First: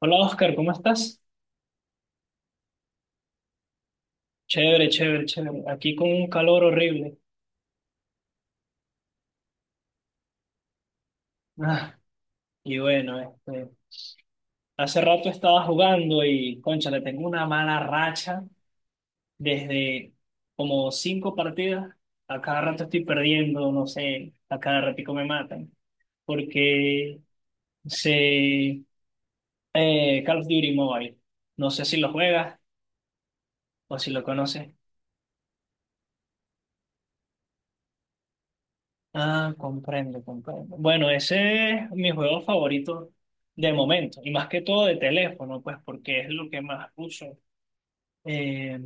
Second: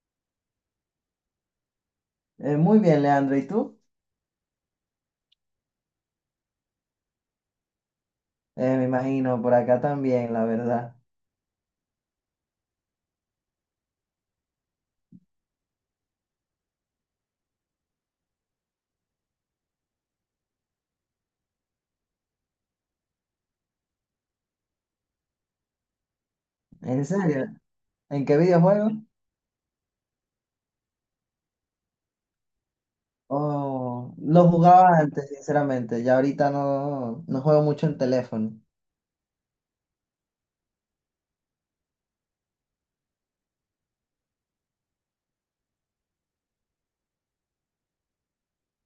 Hola Oscar, ¿cómo estás? Muy bien, Leandro. ¿Y tú? Chévere, chévere, chévere. Aquí con un calor horrible. Me imagino, por acá también, la verdad. Ah, y bueno, este, hace rato estaba jugando y, concha, le tengo una mala racha desde como cinco partidas. A cada rato estoy perdiendo, no sé, a cada ratico me matan. ¿En Porque serio? ¿En qué se... videojuego? Call of Duty Mobile. No sé si lo juegas o si Oh, lo lo conoces. jugaba antes, sinceramente. Ya ahorita no, juego mucho en teléfono. Ah, comprendo, comprendo. Bueno, ese es mi juego favorito de momento, y más que todo de teléfono, pues porque es lo que más uso. Eh,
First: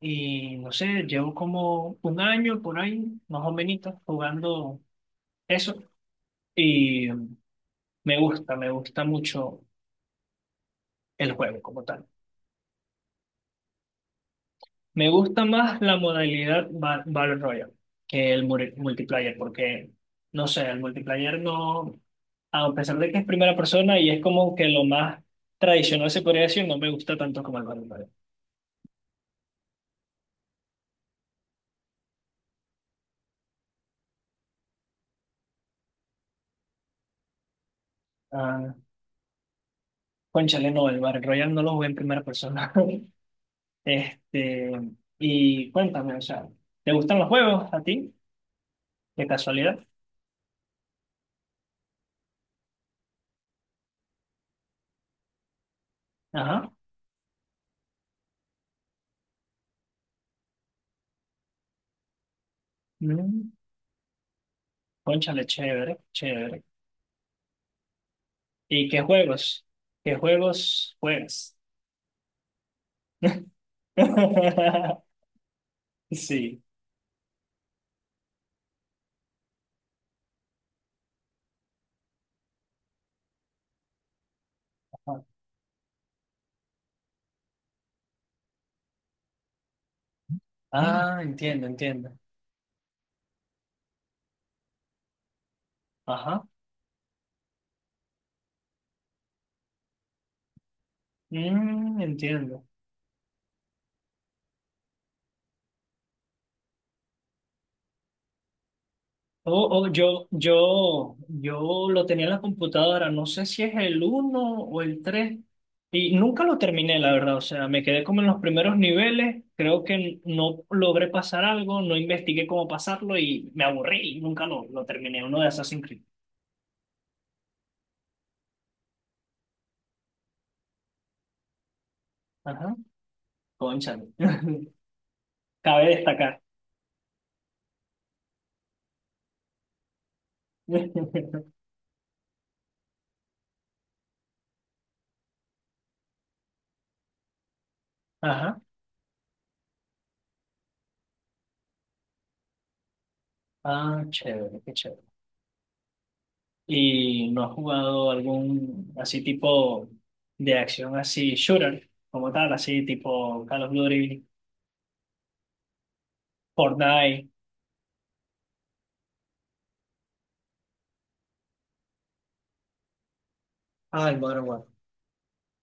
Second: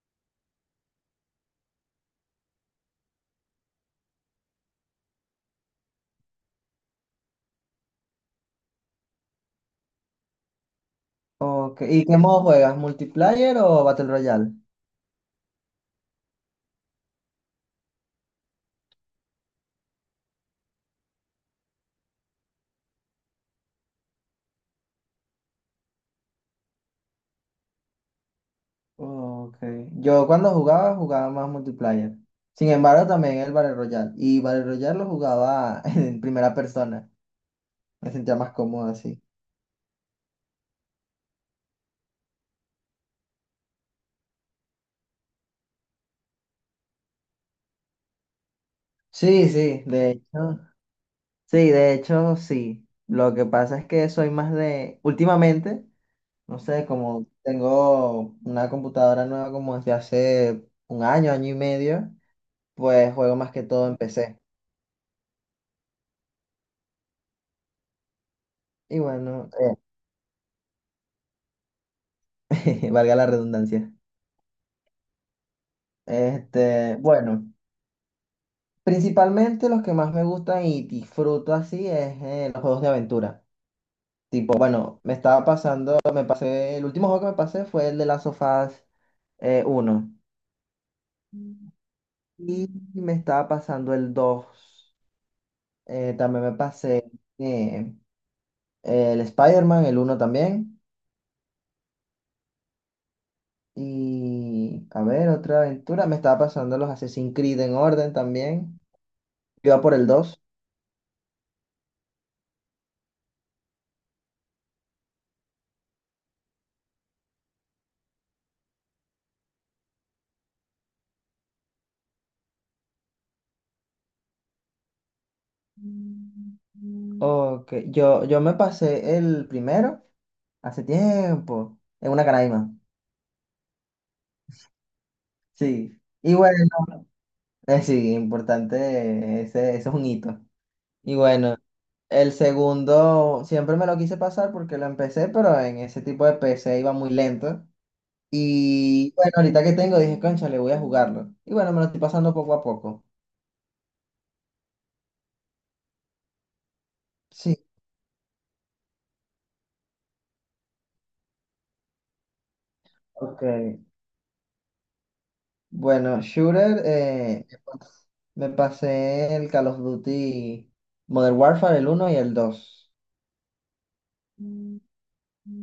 y no sé, llevo como un año por ahí, más o menos, jugando eso, y me gusta mucho el juego Ok, como tal. ¿y qué modo juegas? ¿Multiplayer o Battle Royale? Me gusta más la modalidad Battle Royale que el multiplayer, porque, no sé, el multiplayer no... a pesar de que es primera persona y es como que lo más tradicional se podría decir, no me gusta tanto como el Battle Royale. Ok. Yo cuando jugaba, jugaba más multiplayer. Sin embargo, también el Battle Royale. Y Battle Royale lo jugaba en primera persona. Me sentía más Ah, cómodo así. cónchale, no, el Battle Royale no lo jugué en primera persona. Este, y cuéntame, o sea, ¿te gustan los juegos a ti? De Sí, casualidad. sí, de hecho. Sí, de hecho, sí. Lo que pasa es que soy más de, últimamente, no Ajá. sé, como tengo una computadora nueva como desde hace un año, año y medio, pues juego Mm, más que todo en PC. cónchale, chévere, chévere. ¿Y Y qué bueno, juegos? ¿Qué juegos juegas? Valga la redundancia. Sí. Bueno, principalmente los que más me gustan y disfruto así es los juegos de aventura. Tipo, bueno, me estaba pasando, me pasé, el último juego que me pasé fue el de Last of Us 1. Ah, entiendo, entiendo. Y me estaba pasando el dos. Ajá. También me pasé eh, el Spider-Man, el uno también. Entiendo. Y a ver, otra aventura. Me estaba pasando los Assassin's Creed en orden también. Oh, Yo iba oh, por el yo, dos. yo, yo lo tenía en la computadora, no sé si es el uno o el 3 y nunca lo terminé, la verdad, o sea, me quedé como en los primeros niveles, creo que no logré pasar algo, no investigué cómo pasarlo y me aburrí y nunca lo terminé, uno de Assassin's Creed. Ok, yo me pasé el primero hace tiempo, en una canaima. Ajá, cónchale, cabe Sí. Y destacar. bueno, sí, importante, ese es un hito. Y bueno. El segundo siempre me lo quise pasar porque lo empecé, pero en ese tipo de PC iba muy lento. Ajá, Y bueno, ahorita que tengo, dije, concha, le voy a jugarlo. Y bueno, me lo estoy pasando poco a poco. ah, chévere, qué chévere. ¿Y no has Sí, jugado algún así tipo de acción así shooter como tal, así ok. tipo Call of Duty, Bueno, shooter, Fortnite? Me pasé el Call of Duty Modern Warfare, el uno y el dos. Ah, el Modern Warfare.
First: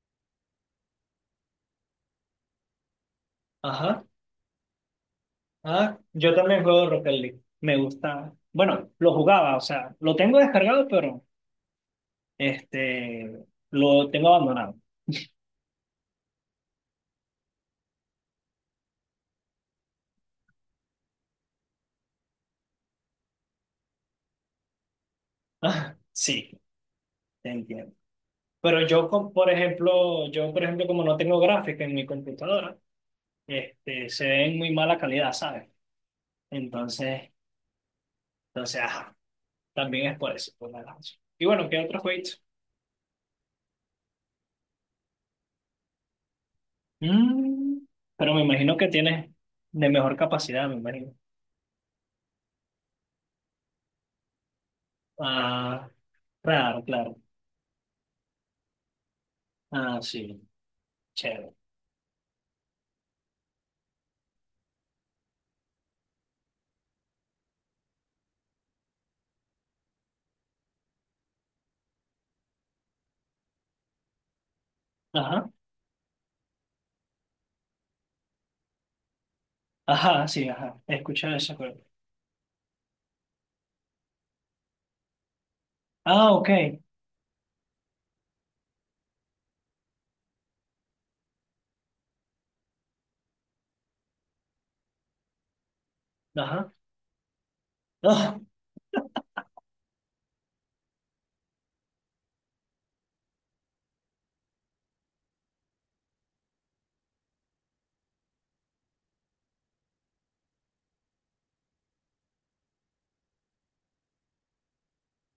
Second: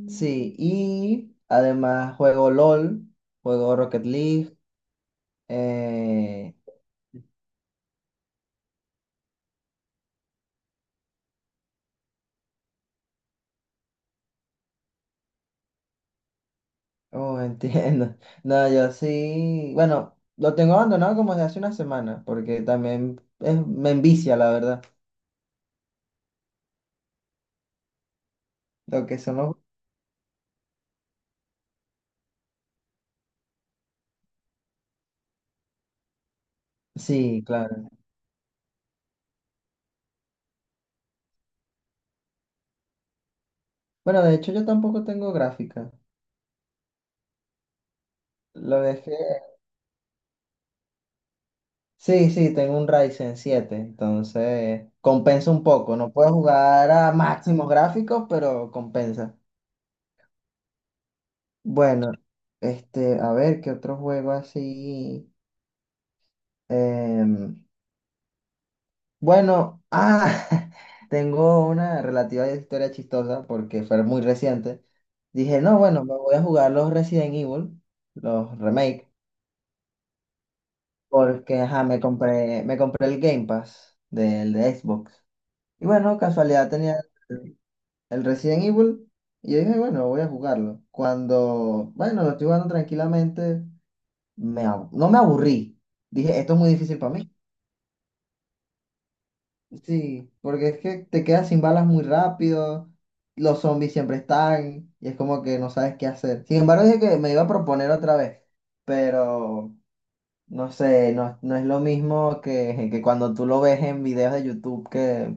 Sí, y además juego LOL, juego Rocket Ajá. League. Ah, yo eh, también juego Rocket League. Me gusta. Bueno, lo jugaba, o sea, lo tengo descargado, pero lo tengo abandonado. Oh, entiendo. No, yo sí, bueno, lo tengo abandonado como desde hace una semana, porque también me envicia, la verdad, Ah, sí, te entiendo. Pero lo yo, que son por los... ejemplo, como no tengo gráfica en mi computadora, se ve en muy mala calidad, ¿sabes? Entonces, Sí, claro. entonces, también es por eso, por la danza. Y bueno, ¿qué otros jueguitos? Bueno, de hecho yo tampoco tengo gráfica. Mm, pero me imagino Lo que dejé... tienes de mejor capacidad, me imagino. Sí, sí, tengo un Ryzen siete, entonces compensa un Ah, poco. No puedo claro, jugar a claro. máximos gráficos, pero compensa. Ah, sí, chévere. Bueno, este, a ver, ¿qué otro juego así? Em, Bueno, ah, tengo una relativa historia chistosa porque fue muy reciente. Ajá, Dije, no, bueno, me voy a jugar los Resident Evil, los remake, ajá, sí, ajá. He escuchado eso, porque pero- ajá, me compré el Game Pass del de Xbox. Y bueno, Ah, ok. casualidad tenía el el Resident Evil, y yo dije, bueno, voy a jugarlo. Cuando, bueno, lo estoy jugando tranquilamente, no me aburrí. Dije, esto es muy Ajá. difícil para mí. Ah, Sí, porque es que te quedas sin balas muy rápido, los zombies siempre están y es como que no sabes qué hacer. Sin embargo, dije que me iba a proponer otra vez, pero no sé, no es lo mismo que cuando tú lo ves en videos de YouTube que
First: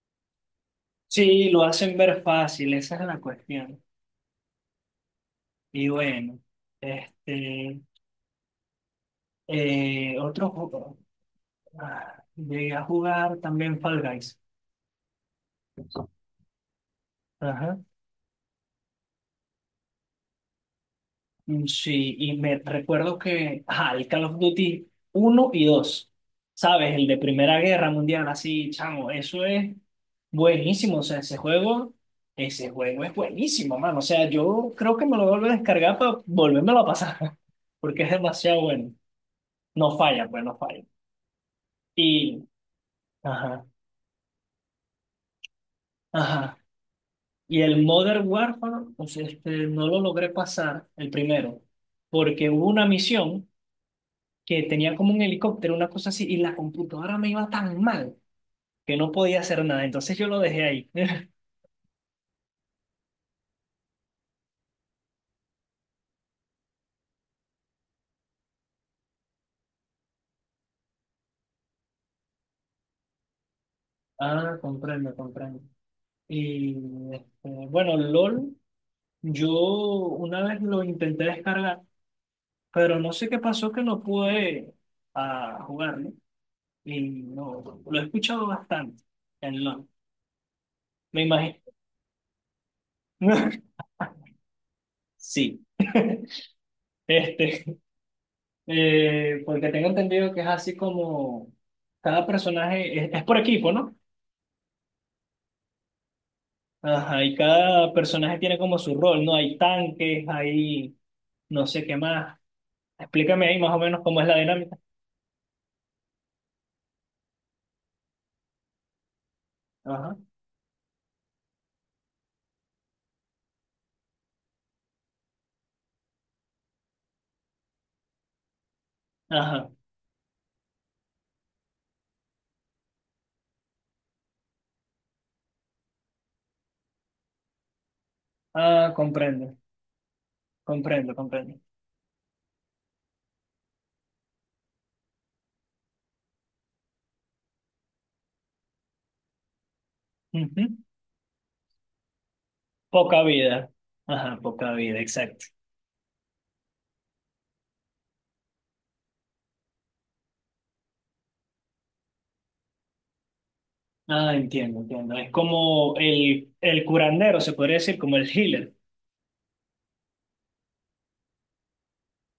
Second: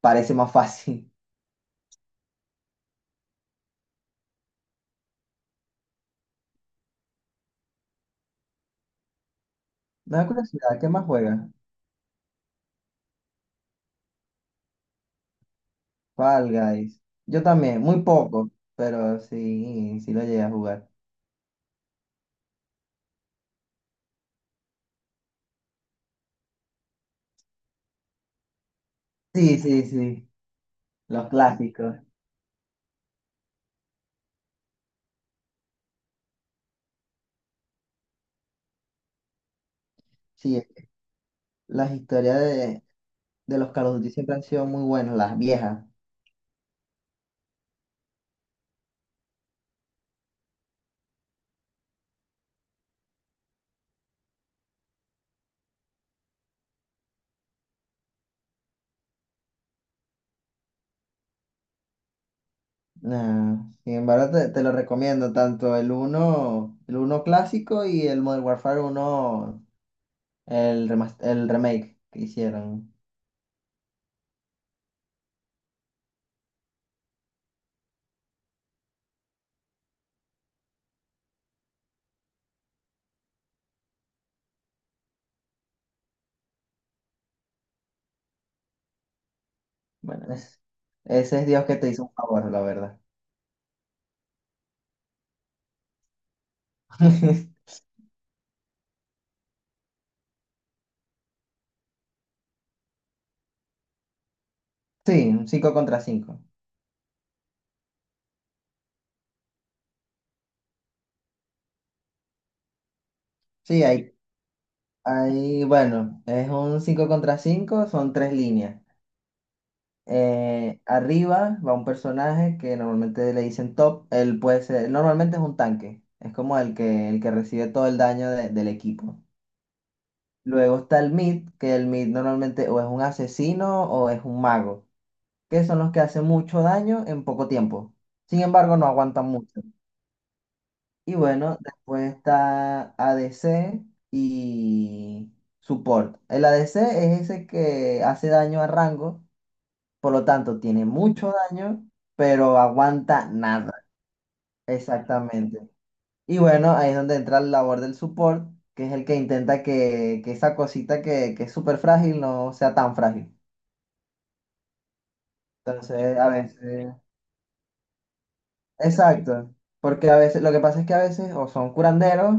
parece más fácil. sí, lo hacen ver fácil, esa es la cuestión. Y bueno, este, Me da otro curiosidad, ¿qué juego. más juegas? Ah, llegué a jugar también Fall Guys. Fall Guys. Yo Ajá. también, muy poco, pero sí, sí lo llegué a jugar. Mm, sí, y me recuerdo que, ajá, el Call of Duty uno y dos, ¿sabes? El de Primera Guerra Mundial, así, chamo, eso Sí, es sí, sí, buenísimo, o sea, los clásicos. ese juego es buenísimo, mano, o sea, yo creo que me lo vuelvo a descargar para volvérmelo a pasar, porque es demasiado bueno, no falla, pues, no Sí, falla. las historias Y, de ajá, los Call of Duty siempre han sido muy buenos, las viejas. ajá, y el Modern Warfare, pues, no lo logré pasar, el primero, porque hubo una misión que tenía como un helicóptero, una cosa así, y la computadora me iba tan mal que no podía hacer nada, entonces yo lo dejé ahí. Nah, sin embargo, te lo recomiendo, tanto el uno clásico y el Modern Warfare uno, el, el remake que hicieron. Ah, comprendo, comprendo. Y bueno, LOL, yo una vez lo intenté descargar, pero no sé qué pasó que no pude jugarlo. Y no, lo he escuchado bastante en LOL, Bueno, me ese es imagino. Dios que te hizo un favor, la verdad. Sí. Este, porque tengo entendido que es así como cada personaje es por equipo, ¿no? Sí, un 5 contra cinco. Ajá, y cada personaje tiene como su rol, ¿no? Hay tanques, hay no sé qué más. Explícame ahí más o Sí, menos cómo es la dinámica. Bueno, es un 5 contra cinco, son tres líneas. Ajá, Arriba va un personaje que normalmente le dicen top. Él puede ser, normalmente es un tanque. Es como el que recibe todo el daño del equipo. ajá. Luego está el mid, que el mid normalmente o es un asesino o es un mago, que son los que hacen mucho daño en poco tiempo. Sin embargo, no Ah, aguantan comprendo, mucho. comprendo, Y comprendo. bueno, después está ADC y support. El ADC es ese que hace daño a rango. Por lo tanto, Ujú. tiene mucho daño, pero Poca aguanta vida. nada. Ajá, poca vida, exacto. Exactamente. Y bueno, ahí es donde entra la labor del support, que es el que intenta que esa cosita que es súper frágil no sea tan frágil. Ah, entiendo, entiendo. Es como Entonces, a el veces... curandero, se podría decir, como el healer. Exacto. Porque a veces, lo que pasa es que a veces o son curanderos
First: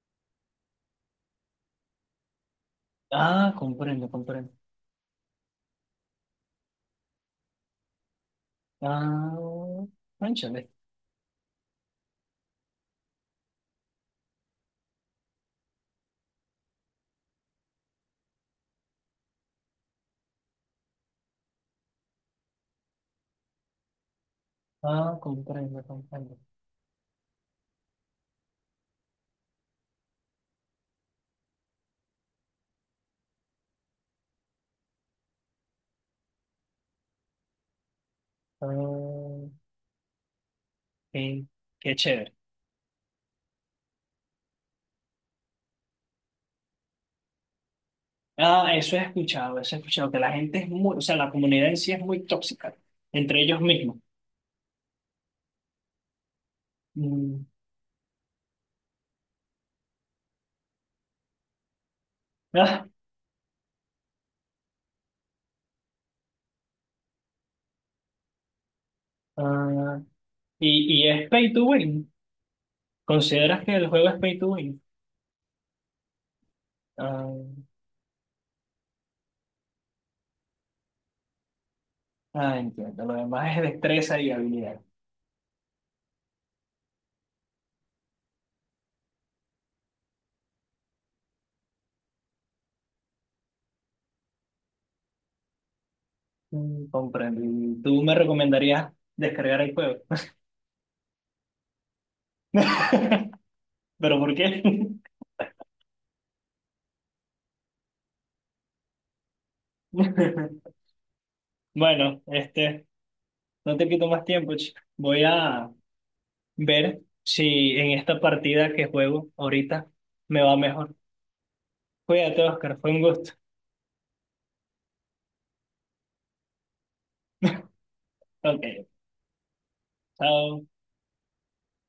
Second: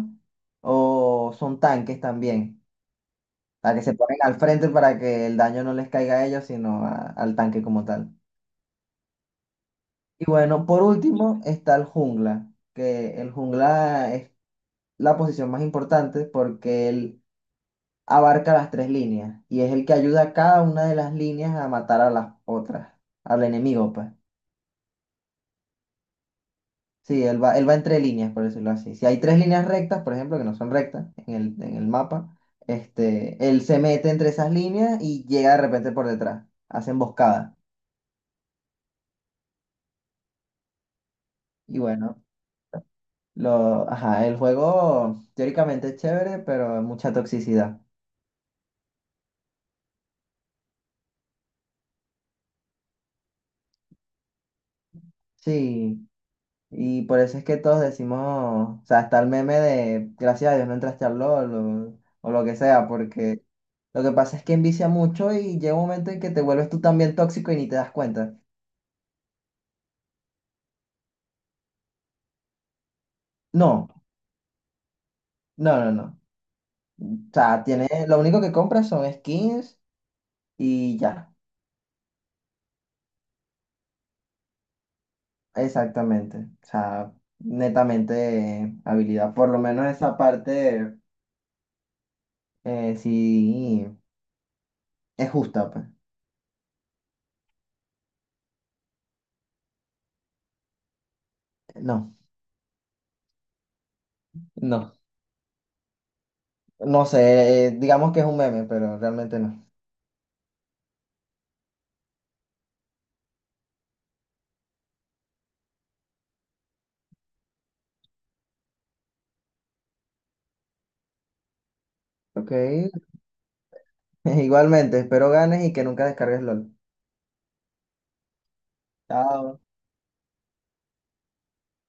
o son tanques también, Ah, para que se comprendo, ponen al comprendo. frente para que el daño no les caiga a ellos, sino al tanque como tal. Ah, Y bueno, cónchale. por último está el jungla, que el jungla es la posición más importante porque él abarca las tres líneas y es el que ayuda a cada una de las líneas a matar a las otras, al enemigo, pues. Ah, comprendo, comprendo. Sí, él va entre líneas, por decirlo así. Si hay tres líneas rectas, por ejemplo, que no son rectas en el mapa, este, él se mete entre esas líneas y llega de repente por detrás, hace emboscada. Ah, qué, Y qué bueno, chévere. Ajá, el juego teóricamente es chévere, pero mucha toxicidad. Ah, eso he escuchado, que la gente es muy, o sea, la comunidad en sí es muy tóxica entre ellos mismos. Sí. Y por eso es Mm, que todos decimos, o sea, está el meme de gracias a Dios no entraste al LOL, o lo que ah, sea, porque lo que pasa es que envicia mucho y llega un momento en que te vuelves tú también tóxico y ni te das cuenta. ah, y, es pay to win. ¿Consideras que el No, juego es pay to win? No, no. O Ah, sea, tiene, lo único que compras son skins y ya, ah, entiendo, lo demás es destreza y habilidad. exactamente. O sea, netamente habilidad. Por lo menos esa parte sí es justa, pues. Comprendo. ¿Y tú me recomendarías descargar el juego? No, ¿Pero por qué? no. No sé, digamos que es un meme, pero realmente no. Bueno, no te quito más tiempo, chico. Voy a ver si en esta partida que juego ahorita me va mejor. Cuídate, Ok. Oscar, fue un gusto. Igualmente, espero ganes y que nunca descargues LOL. Ok, Chao. chao.